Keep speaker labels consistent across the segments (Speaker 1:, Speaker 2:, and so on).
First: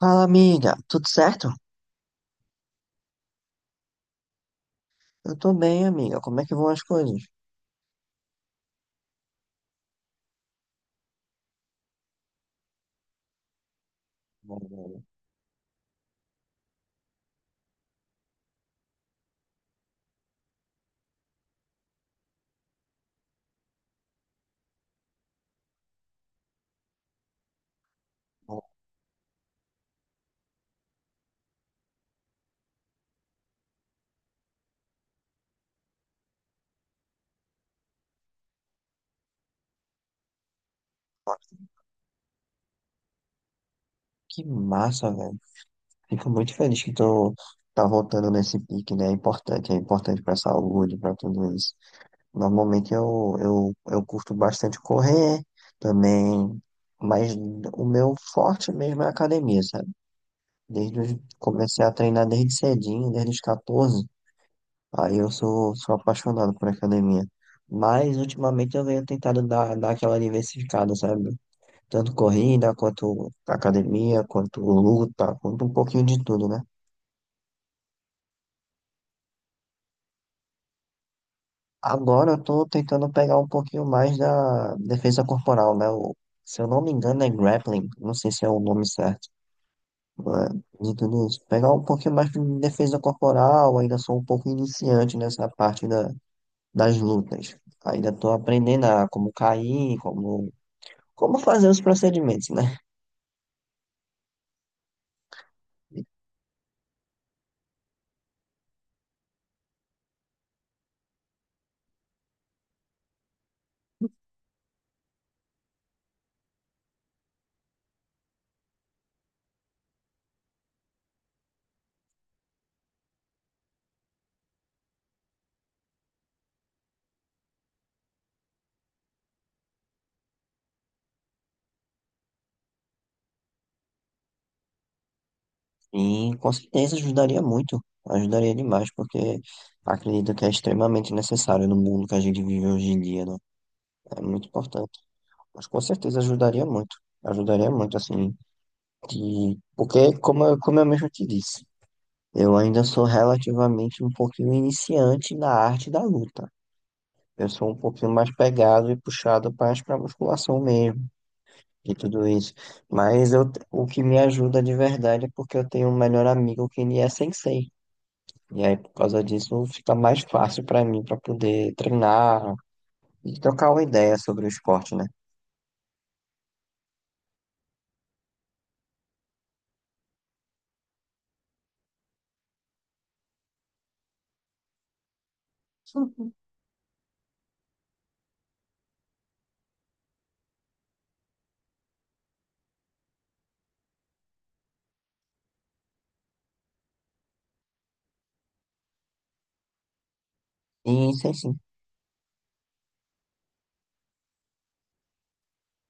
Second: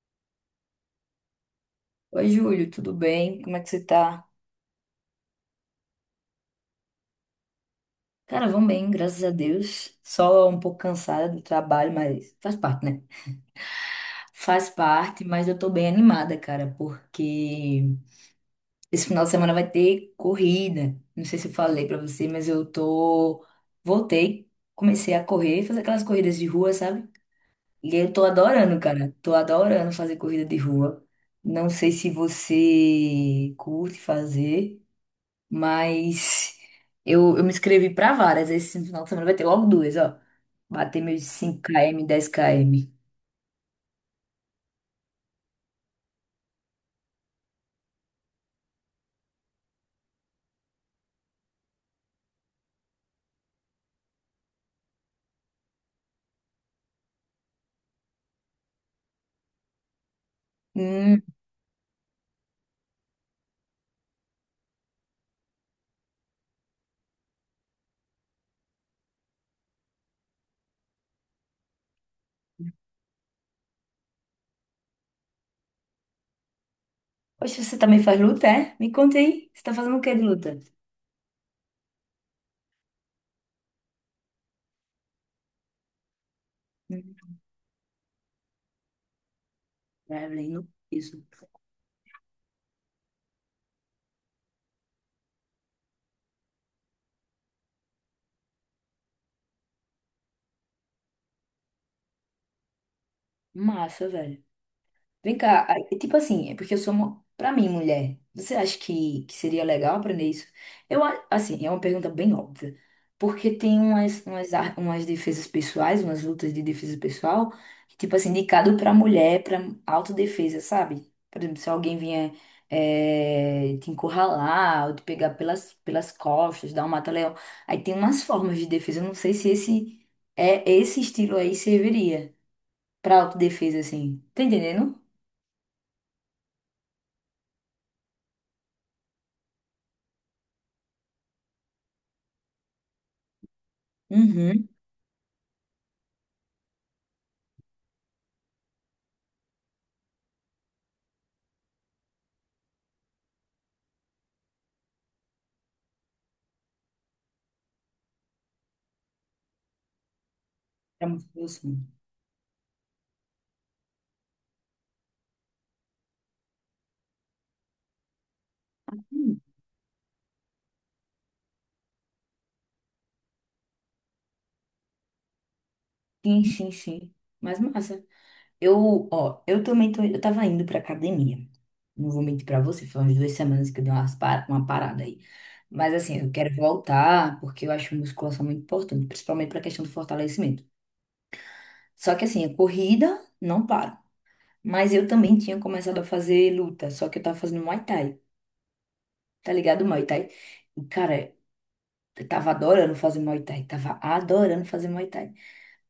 Speaker 1: Fala, amiga. Tudo certo?
Speaker 2: Oi, Júlio, tudo bem? Como é que você tá?
Speaker 1: Eu tô bem, amiga. Como é que vão as coisas?
Speaker 2: Cara, vão bem, graças a Deus. Só um pouco cansada do trabalho, mas faz parte, né?
Speaker 1: Bom,
Speaker 2: Faz
Speaker 1: bom,
Speaker 2: parte, mas eu tô bem animada, cara, porque esse final de semana vai ter corrida. Não sei se eu falei pra você, mas eu tô. Voltei, comecei a correr, fazer aquelas corridas de rua, sabe? E eu tô
Speaker 1: bom.
Speaker 2: adorando, cara. Tô adorando fazer corrida de rua. Não sei se você curte fazer. Mas eu me inscrevi pra várias. Esse final de semana vai ter logo duas, ó. Bater meus 5 km 10 km.
Speaker 1: Que massa, velho. Fico muito feliz que tu tá voltando nesse pique, né? É importante pra saúde, pra tudo isso. Normalmente eu curto bastante correr também, mas o meu forte mesmo é a academia, sabe? Desde,
Speaker 2: Hum.
Speaker 1: comecei a treinar desde cedinho, desde os 14. Aí eu sou, sou apaixonado por academia. Mas ultimamente eu venho tentado dar aquela diversificada, sabe? Tanto corrida, quanto academia, quanto luta, quanto um pouquinho de tudo, né?
Speaker 2: Poxa, você também faz luta, é? Me conta aí. Você tá fazendo o que de luta?
Speaker 1: Agora eu tô tentando pegar um pouquinho mais da defesa corporal, né? Se eu não me
Speaker 2: Hum,
Speaker 1: engano é grappling, não sei se é o nome certo, né?
Speaker 2: Traveling no
Speaker 1: De
Speaker 2: peso.
Speaker 1: tudo isso. Pegar um pouquinho mais de defesa corporal, ainda sou um pouco iniciante nessa parte da, das lutas. Ainda tô aprendendo a como cair, como fazer os procedimentos, né?
Speaker 2: Massa, velho. Vem cá, aí, tipo assim, é porque eu sou uma, pra mim, mulher, você acha que seria legal aprender isso? Eu, assim, é uma pergunta bem óbvia, porque tem umas defesas pessoais, umas lutas de defesa pessoal, tipo assim, indicado pra mulher, pra autodefesa, sabe? Por exemplo, se alguém vier te encurralar, ou te pegar pelas costas, dar um mata-leão, aí tem umas formas de defesa, eu não sei se esse estilo aí serviria pra autodefesa, assim, tá entendendo?
Speaker 1: E com certeza ajudaria muito, ajudaria demais, porque acredito que é extremamente necessário no mundo que a gente vive hoje em dia, né? É muito
Speaker 2: Uhum.
Speaker 1: importante. Mas com certeza ajudaria muito, assim, de... porque, como eu mesmo te disse, eu ainda sou relativamente um pouquinho iniciante na arte da luta. Eu sou um pouquinho mais pegado e puxado mais para musculação
Speaker 2: É
Speaker 1: mesmo
Speaker 2: muito bom, sim.
Speaker 1: de tudo isso. Mas eu, o que me ajuda de verdade é porque eu tenho um melhor amigo que ele é sensei. E aí, por causa
Speaker 2: Hum.
Speaker 1: disso, fica mais fácil para mim para poder treinar e trocar uma ideia sobre o esporte, né?
Speaker 2: Sim, sim, sim. Mas massa. Eu, ó, eu tava indo pra academia. Não vou mentir pra você, foi umas 2 semanas que eu dei uma parada aí. Mas assim, eu quero voltar porque eu acho musculação muito importante, principalmente pra questão do fortalecimento. Só que assim, a corrida não paro. Mas eu também tinha começado a fazer luta, só que eu tava fazendo Muay Thai. Tá ligado, Muay Thai? E,
Speaker 1: E isso
Speaker 2: cara,
Speaker 1: sim.
Speaker 2: eu tava adorando fazer Muay Thai, tava adorando fazer Muay Thai.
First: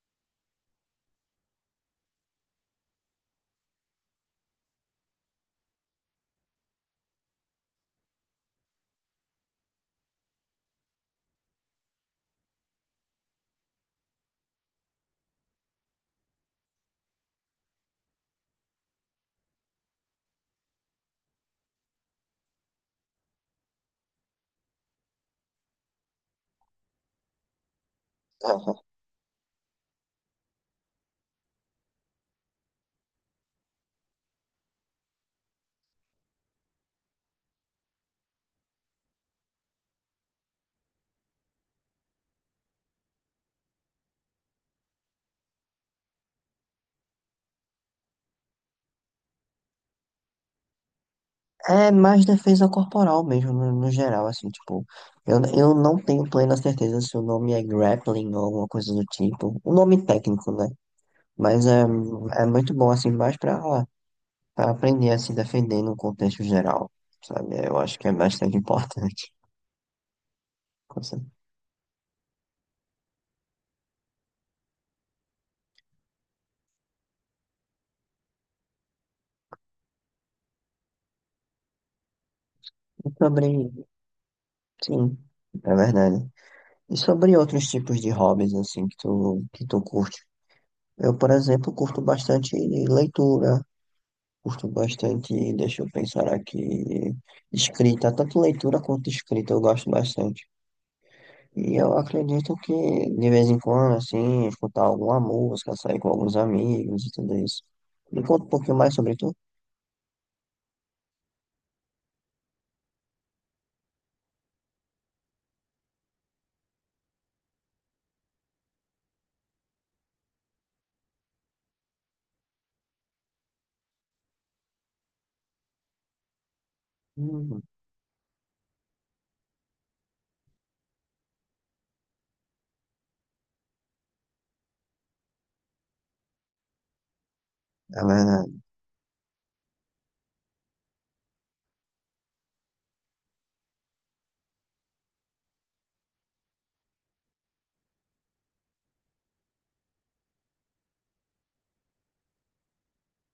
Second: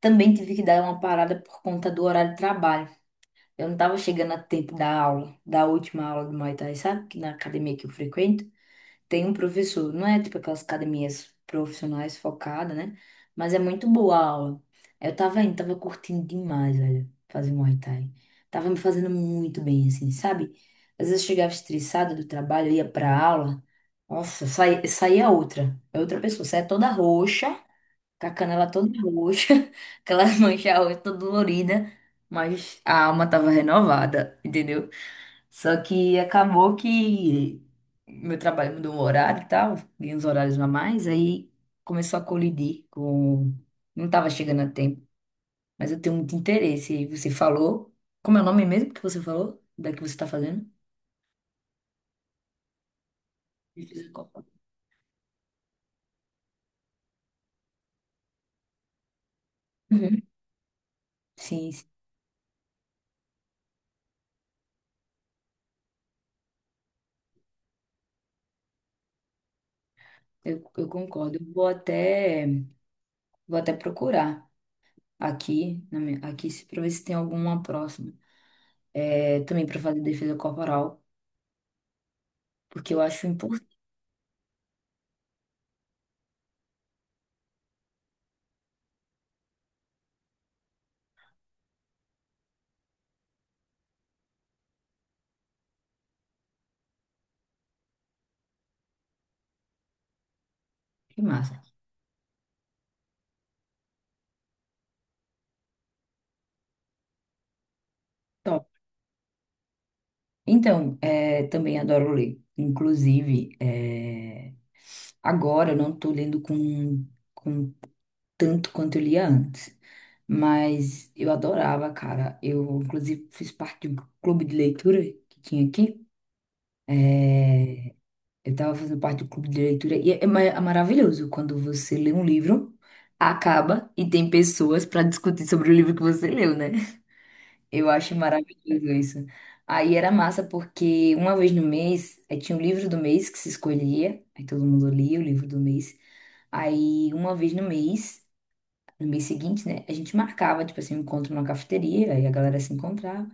Speaker 2: Também tive que dar uma parada por conta do horário de trabalho. Eu não estava chegando a tempo da aula, da última aula do Muay Thai, sabe? Que na academia que eu frequento tem um professor, não é tipo aquelas academias profissionais focadas, né? Mas é muito boa a aula. Eu tava indo, tava curtindo demais, velho, fazer Muay Thai. Tava me fazendo muito bem, assim, sabe? Às vezes eu chegava estressada do trabalho, ia pra aula, nossa, saía outra, é outra pessoa, saía toda roxa. Com a canela
Speaker 1: Aham.
Speaker 2: toda roxa, aquela mancha roxa toda dolorida, mas a alma tava renovada, entendeu? Só que acabou que meu trabalho mudou o horário e tal, e uns horários a mais, aí começou a colidir com. Não tava chegando a tempo, mas eu tenho muito interesse. E você falou. Como é o nome mesmo que você falou? Da que você tá fazendo?
Speaker 1: É mais defesa corporal mesmo,
Speaker 2: De
Speaker 1: no geral,
Speaker 2: Fisiocopa.
Speaker 1: assim, tipo, eu não tenho plena certeza se o nome é grappling ou alguma coisa do tipo, o nome
Speaker 2: Uhum.
Speaker 1: técnico, né? Mas
Speaker 2: Sim,
Speaker 1: é,
Speaker 2: sim,
Speaker 1: é muito bom, assim, mais pra pra aprender a se defender no contexto geral, sabe? É, eu acho que é bastante importante.
Speaker 2: eu
Speaker 1: Com certeza.
Speaker 2: concordo. Eu vou até procurar. Aqui, na minha- aqui se- pra ver se tem alguma próxima. É, também pra fazer defesa corporal, porque eu
Speaker 1: E
Speaker 2: acho
Speaker 1: sobre,
Speaker 2: importante.
Speaker 1: sim, é verdade. E sobre outros tipos de hobbies, assim, que tu curte? Eu, por exemplo, curto bastante leitura, curto bastante, deixa eu pensar aqui, escrita, tanto leitura quanto escrita, eu gosto bastante.
Speaker 2: Que massa.
Speaker 1: E eu acredito que, de vez em quando, assim, escutar alguma música, sair com alguns amigos e tudo isso. Me conta um
Speaker 2: Top.
Speaker 1: pouquinho mais sobre tu.
Speaker 2: Então, também adoro ler. Inclusive, agora eu não estou lendo com tanto quanto eu lia antes. Mas eu adorava, cara. Eu, inclusive, fiz parte de um clube de leitura que tinha aqui.
Speaker 1: Hum.
Speaker 2: Eu estava fazendo parte do clube de leitura e é maravilhoso quando você lê um livro, acaba e tem pessoas para discutir sobre o livro que você leu, né? Eu
Speaker 1: É
Speaker 2: acho
Speaker 1: verdade.
Speaker 2: maravilhoso isso. Aí era massa porque uma vez no mês, aí tinha o livro do mês que se escolhia, aí todo mundo lia o livro do mês. Aí uma vez no mês, no mês seguinte, né, a gente marcava, tipo assim, um encontro numa cafeteria, aí a galera se encontrava.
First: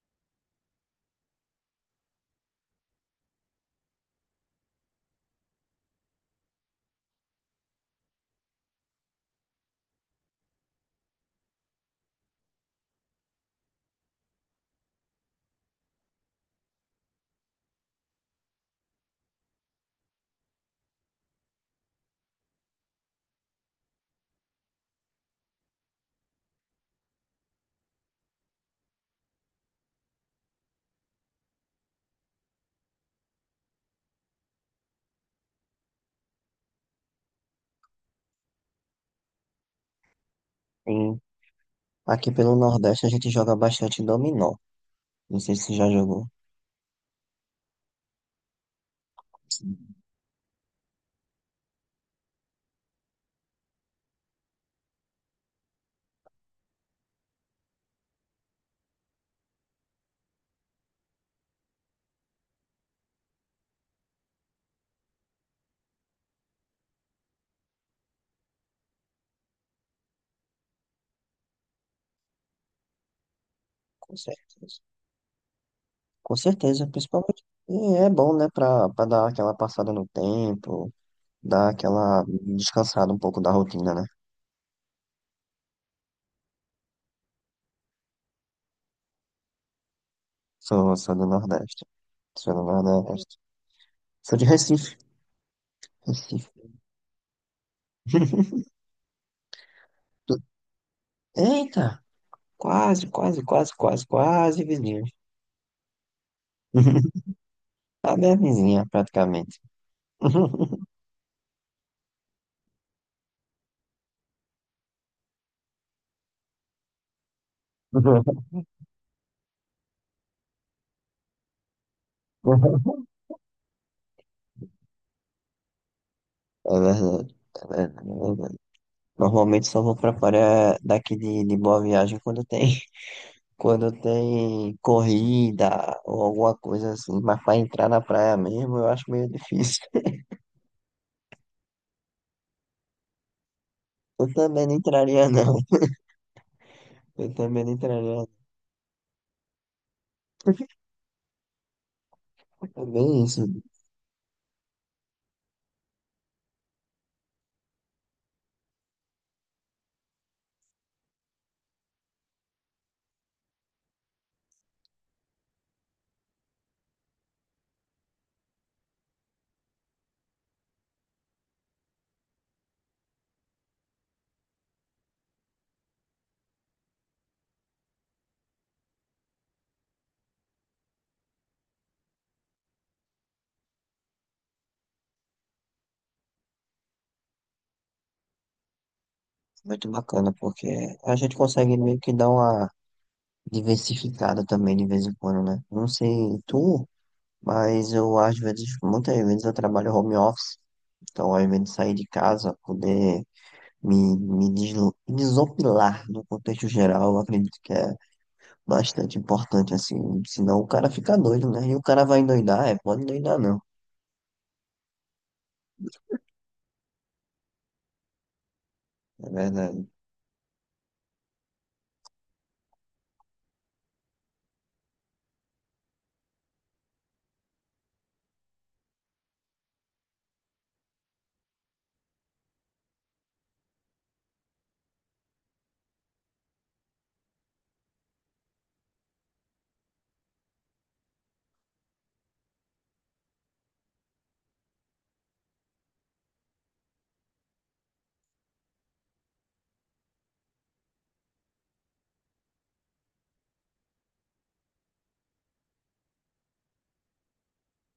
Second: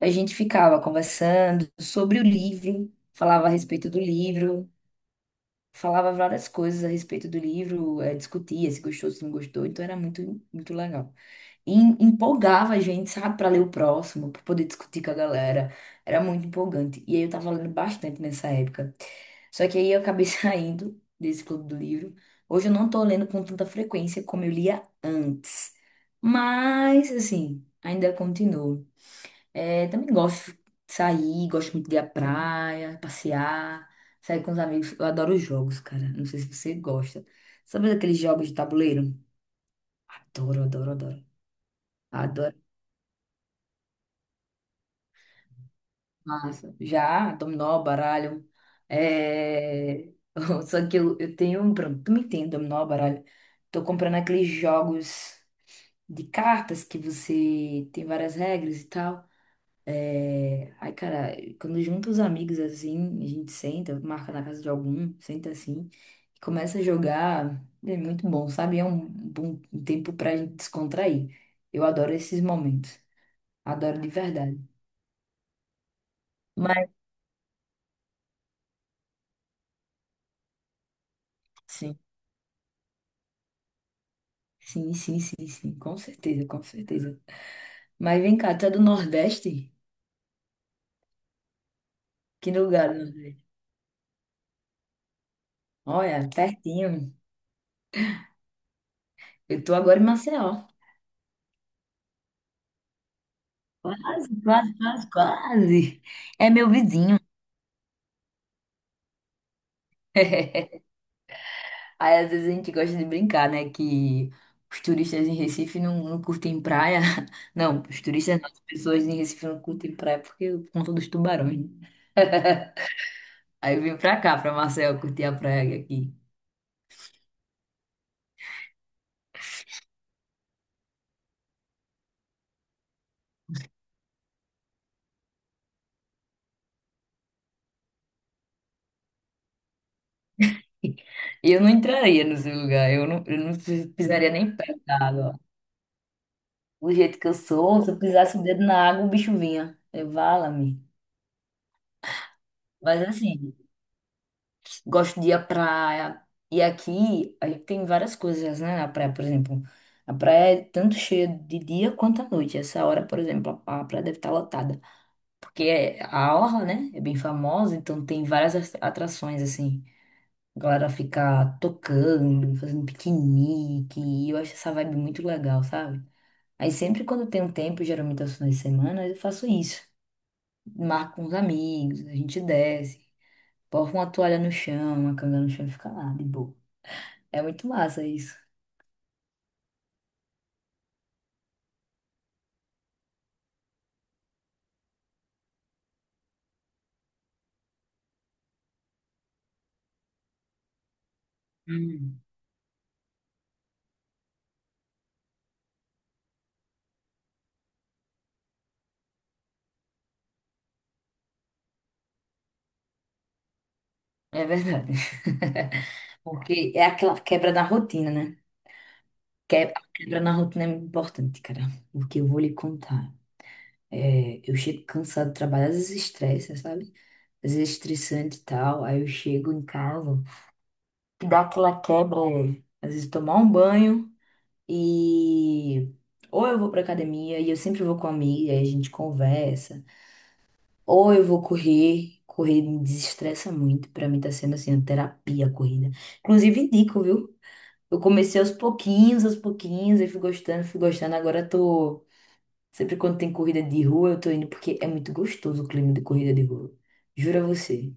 Speaker 2: A gente ficava conversando sobre o livro, falava a respeito do livro, falava várias coisas a respeito do livro, discutia se gostou, se não gostou, então era muito, muito legal. E empolgava a gente, sabe, para ler o próximo, para poder discutir com a galera. Era muito empolgante. E aí eu tava lendo bastante nessa época. Só que aí eu acabei saindo desse clube do livro. Hoje eu não tô lendo com tanta frequência como eu lia antes. Mas, assim, ainda continuo. É, também gosto de sair, gosto muito de ir à praia, passear, sair com os amigos. Eu adoro jogos, cara. Não sei se você gosta. Sabe aqueles jogos de tabuleiro? Adoro, adoro, adoro.
Speaker 1: Sim. Aqui pelo
Speaker 2: Adoro.
Speaker 1: Nordeste a gente joga bastante dominó. Não sei se já jogou.
Speaker 2: Massa. Já, dominó, baralho.
Speaker 1: Sim.
Speaker 2: É. Só que eu tenho um problema. Tu me entende, dominó, baralho. Tô comprando aqueles jogos de cartas que você tem várias regras e tal. Ai, cara, quando junta os amigos assim, a gente senta, marca na casa de algum, senta assim, e começa a jogar, é muito bom, sabe? É um bom tempo pra gente descontrair. Eu adoro esses momentos, adoro de
Speaker 1: Com
Speaker 2: verdade.
Speaker 1: certeza. Com certeza,
Speaker 2: Mas
Speaker 1: principalmente. E é bom, né, pra dar aquela passada no tempo, dar
Speaker 2: sim,
Speaker 1: aquela descansada um pouco da rotina, né?
Speaker 2: sim, sim, sim, sim, com certeza, com certeza. Mas vem cá, tu é do Nordeste?
Speaker 1: Sou, sou do Nordeste.
Speaker 2: Que
Speaker 1: Sou do
Speaker 2: lugar do
Speaker 1: Nordeste.
Speaker 2: Nordeste?
Speaker 1: Sou de Recife.
Speaker 2: Olha,
Speaker 1: Recife.
Speaker 2: pertinho. Eu tô agora em
Speaker 1: Tu-
Speaker 2: Maceió.
Speaker 1: Eita! Quase, quase, quase, quase,
Speaker 2: Quase,
Speaker 1: quase
Speaker 2: quase,
Speaker 1: vizinha.
Speaker 2: quase, quase. É meu vizinho.
Speaker 1: A minha vizinha, praticamente.
Speaker 2: Aí às vezes a gente gosta de brincar, né? Que os turistas em Recife não curtem praia. Não, os turistas não, as pessoas em Recife não curtem praia porque por conta dos tubarões, né? Aí eu vim pra cá, pra Marcel, curtir a praia aqui.
Speaker 1: É verdade. É verdade. Normalmente só vou pra praia daqui de Boa Viagem quando tem, quando tem corrida ou alguma coisa assim, mas para entrar na praia mesmo eu acho meio difícil.
Speaker 2: E eu não entraria no seu lugar, eu não pisaria
Speaker 1: Eu
Speaker 2: nem
Speaker 1: também não
Speaker 2: perto da
Speaker 1: entraria
Speaker 2: água.
Speaker 1: não,
Speaker 2: Do jeito que
Speaker 1: eu
Speaker 2: eu
Speaker 1: também não
Speaker 2: sou, se eu
Speaker 1: entraria não.
Speaker 2: pisasse o dedo na água, o bicho vinha. Eu, vala-me.
Speaker 1: É
Speaker 2: Mas
Speaker 1: bem isso,
Speaker 2: assim. Gosto de ir à praia. E aqui aí tem várias coisas, né? Na praia, por exemplo. A praia é tanto cheia de dia quanto à noite. Essa hora, por exemplo, a praia deve estar lotada. Porque a orla, né? É bem famosa, então tem várias atrações, assim. A galera fica tocando, fazendo piquenique. E eu acho essa vibe muito legal, sabe? Aí sempre quando tem um tempo, geralmente aos finais de semana, eu faço isso. Marco com os amigos, a gente desce. Porra uma toalha no chão, uma canga no chão e fica lá, de boa. É muito massa isso.
Speaker 1: muito bacana, porque a gente consegue meio que dar uma diversificada também de vez em quando, né? Não sei tu, mas eu às vezes, muitas vezes eu trabalho home office, então ao invés de sair de
Speaker 2: Uhum.
Speaker 1: casa, poder me desopilar no contexto geral, eu acredito que é bastante importante, assim, senão o cara fica doido, né? E o cara vai endoidar, é, pode endoidar não,
Speaker 2: É verdade. Porque é aquela quebra na rotina, né?
Speaker 1: é
Speaker 2: A
Speaker 1: verdade.
Speaker 2: quebra na rotina é muito importante, cara. Porque eu vou lhe contar. É, eu chego cansado do trabalho, às vezes estressa, sabe? Às vezes estressante e tal. Aí eu chego em casa, que dá aquela quebra, às vezes tomar um banho e. Ou eu vou pra academia e eu sempre vou com a amiga, aí a gente conversa. Ou eu vou correr, correr me desestressa muito, pra mim tá sendo assim, uma terapia a corrida. Inclusive indico, viu? Eu comecei aos pouquinhos, e fui gostando, fui gostando. Agora eu tô, sempre quando tem corrida de rua, eu tô indo porque é muito gostoso o clima de corrida de rua. Juro a você.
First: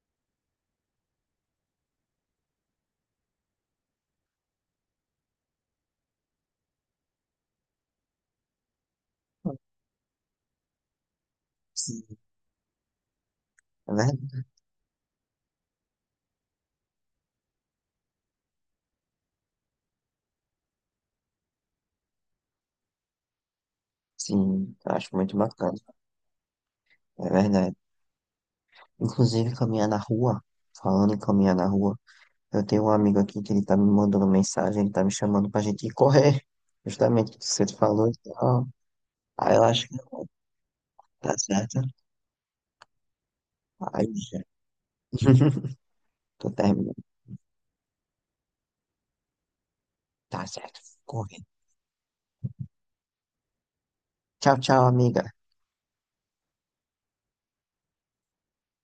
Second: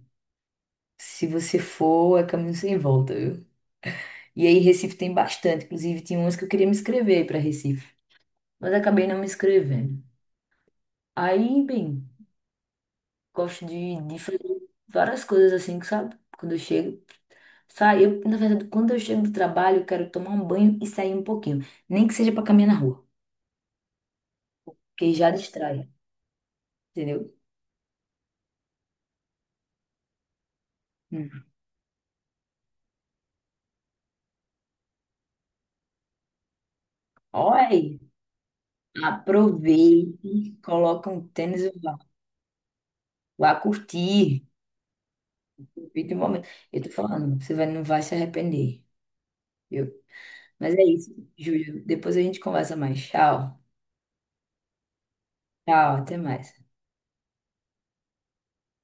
Speaker 2: Se você for, é caminho sem volta, viu? E aí Recife tem bastante, inclusive tinha umas que eu queria me inscrever para Recife, mas acabei não me inscrevendo. Aí,
Speaker 1: Sim.
Speaker 2: bem, gosto
Speaker 1: É
Speaker 2: de fazer
Speaker 1: verdade,
Speaker 2: várias coisas assim, que sabe? Quando eu chego. Eu, na verdade, quando eu chego do trabalho, eu quero tomar um banho e sair um pouquinho. Nem que seja para caminhar na rua,
Speaker 1: sim, eu acho
Speaker 2: porque já
Speaker 1: muito bacana,
Speaker 2: distrai,
Speaker 1: é
Speaker 2: entendeu?
Speaker 1: verdade. Inclusive, caminhar na rua, falando em
Speaker 2: Hum.
Speaker 1: caminhar na rua, eu tenho um amigo aqui que ele tá me mandando mensagem, ele tá me chamando pra gente ir correr, justamente o que você
Speaker 2: Oi,
Speaker 1: falou e tal. Aí eu acho que
Speaker 2: aproveite, coloca um
Speaker 1: tá
Speaker 2: tênis e
Speaker 1: certo.
Speaker 2: vá, vá
Speaker 1: Aí já.
Speaker 2: curtir. Aproveite o momento.
Speaker 1: Tô
Speaker 2: Eu tô
Speaker 1: terminando.
Speaker 2: falando, você vai, não vai se arrepender, viu?
Speaker 1: Tá
Speaker 2: Mas
Speaker 1: certo.
Speaker 2: é isso,
Speaker 1: Corre.
Speaker 2: Júlio. Depois a gente conversa mais. Tchau.
Speaker 1: Tchau, tchau, amiga.
Speaker 2: Tchau, até mais.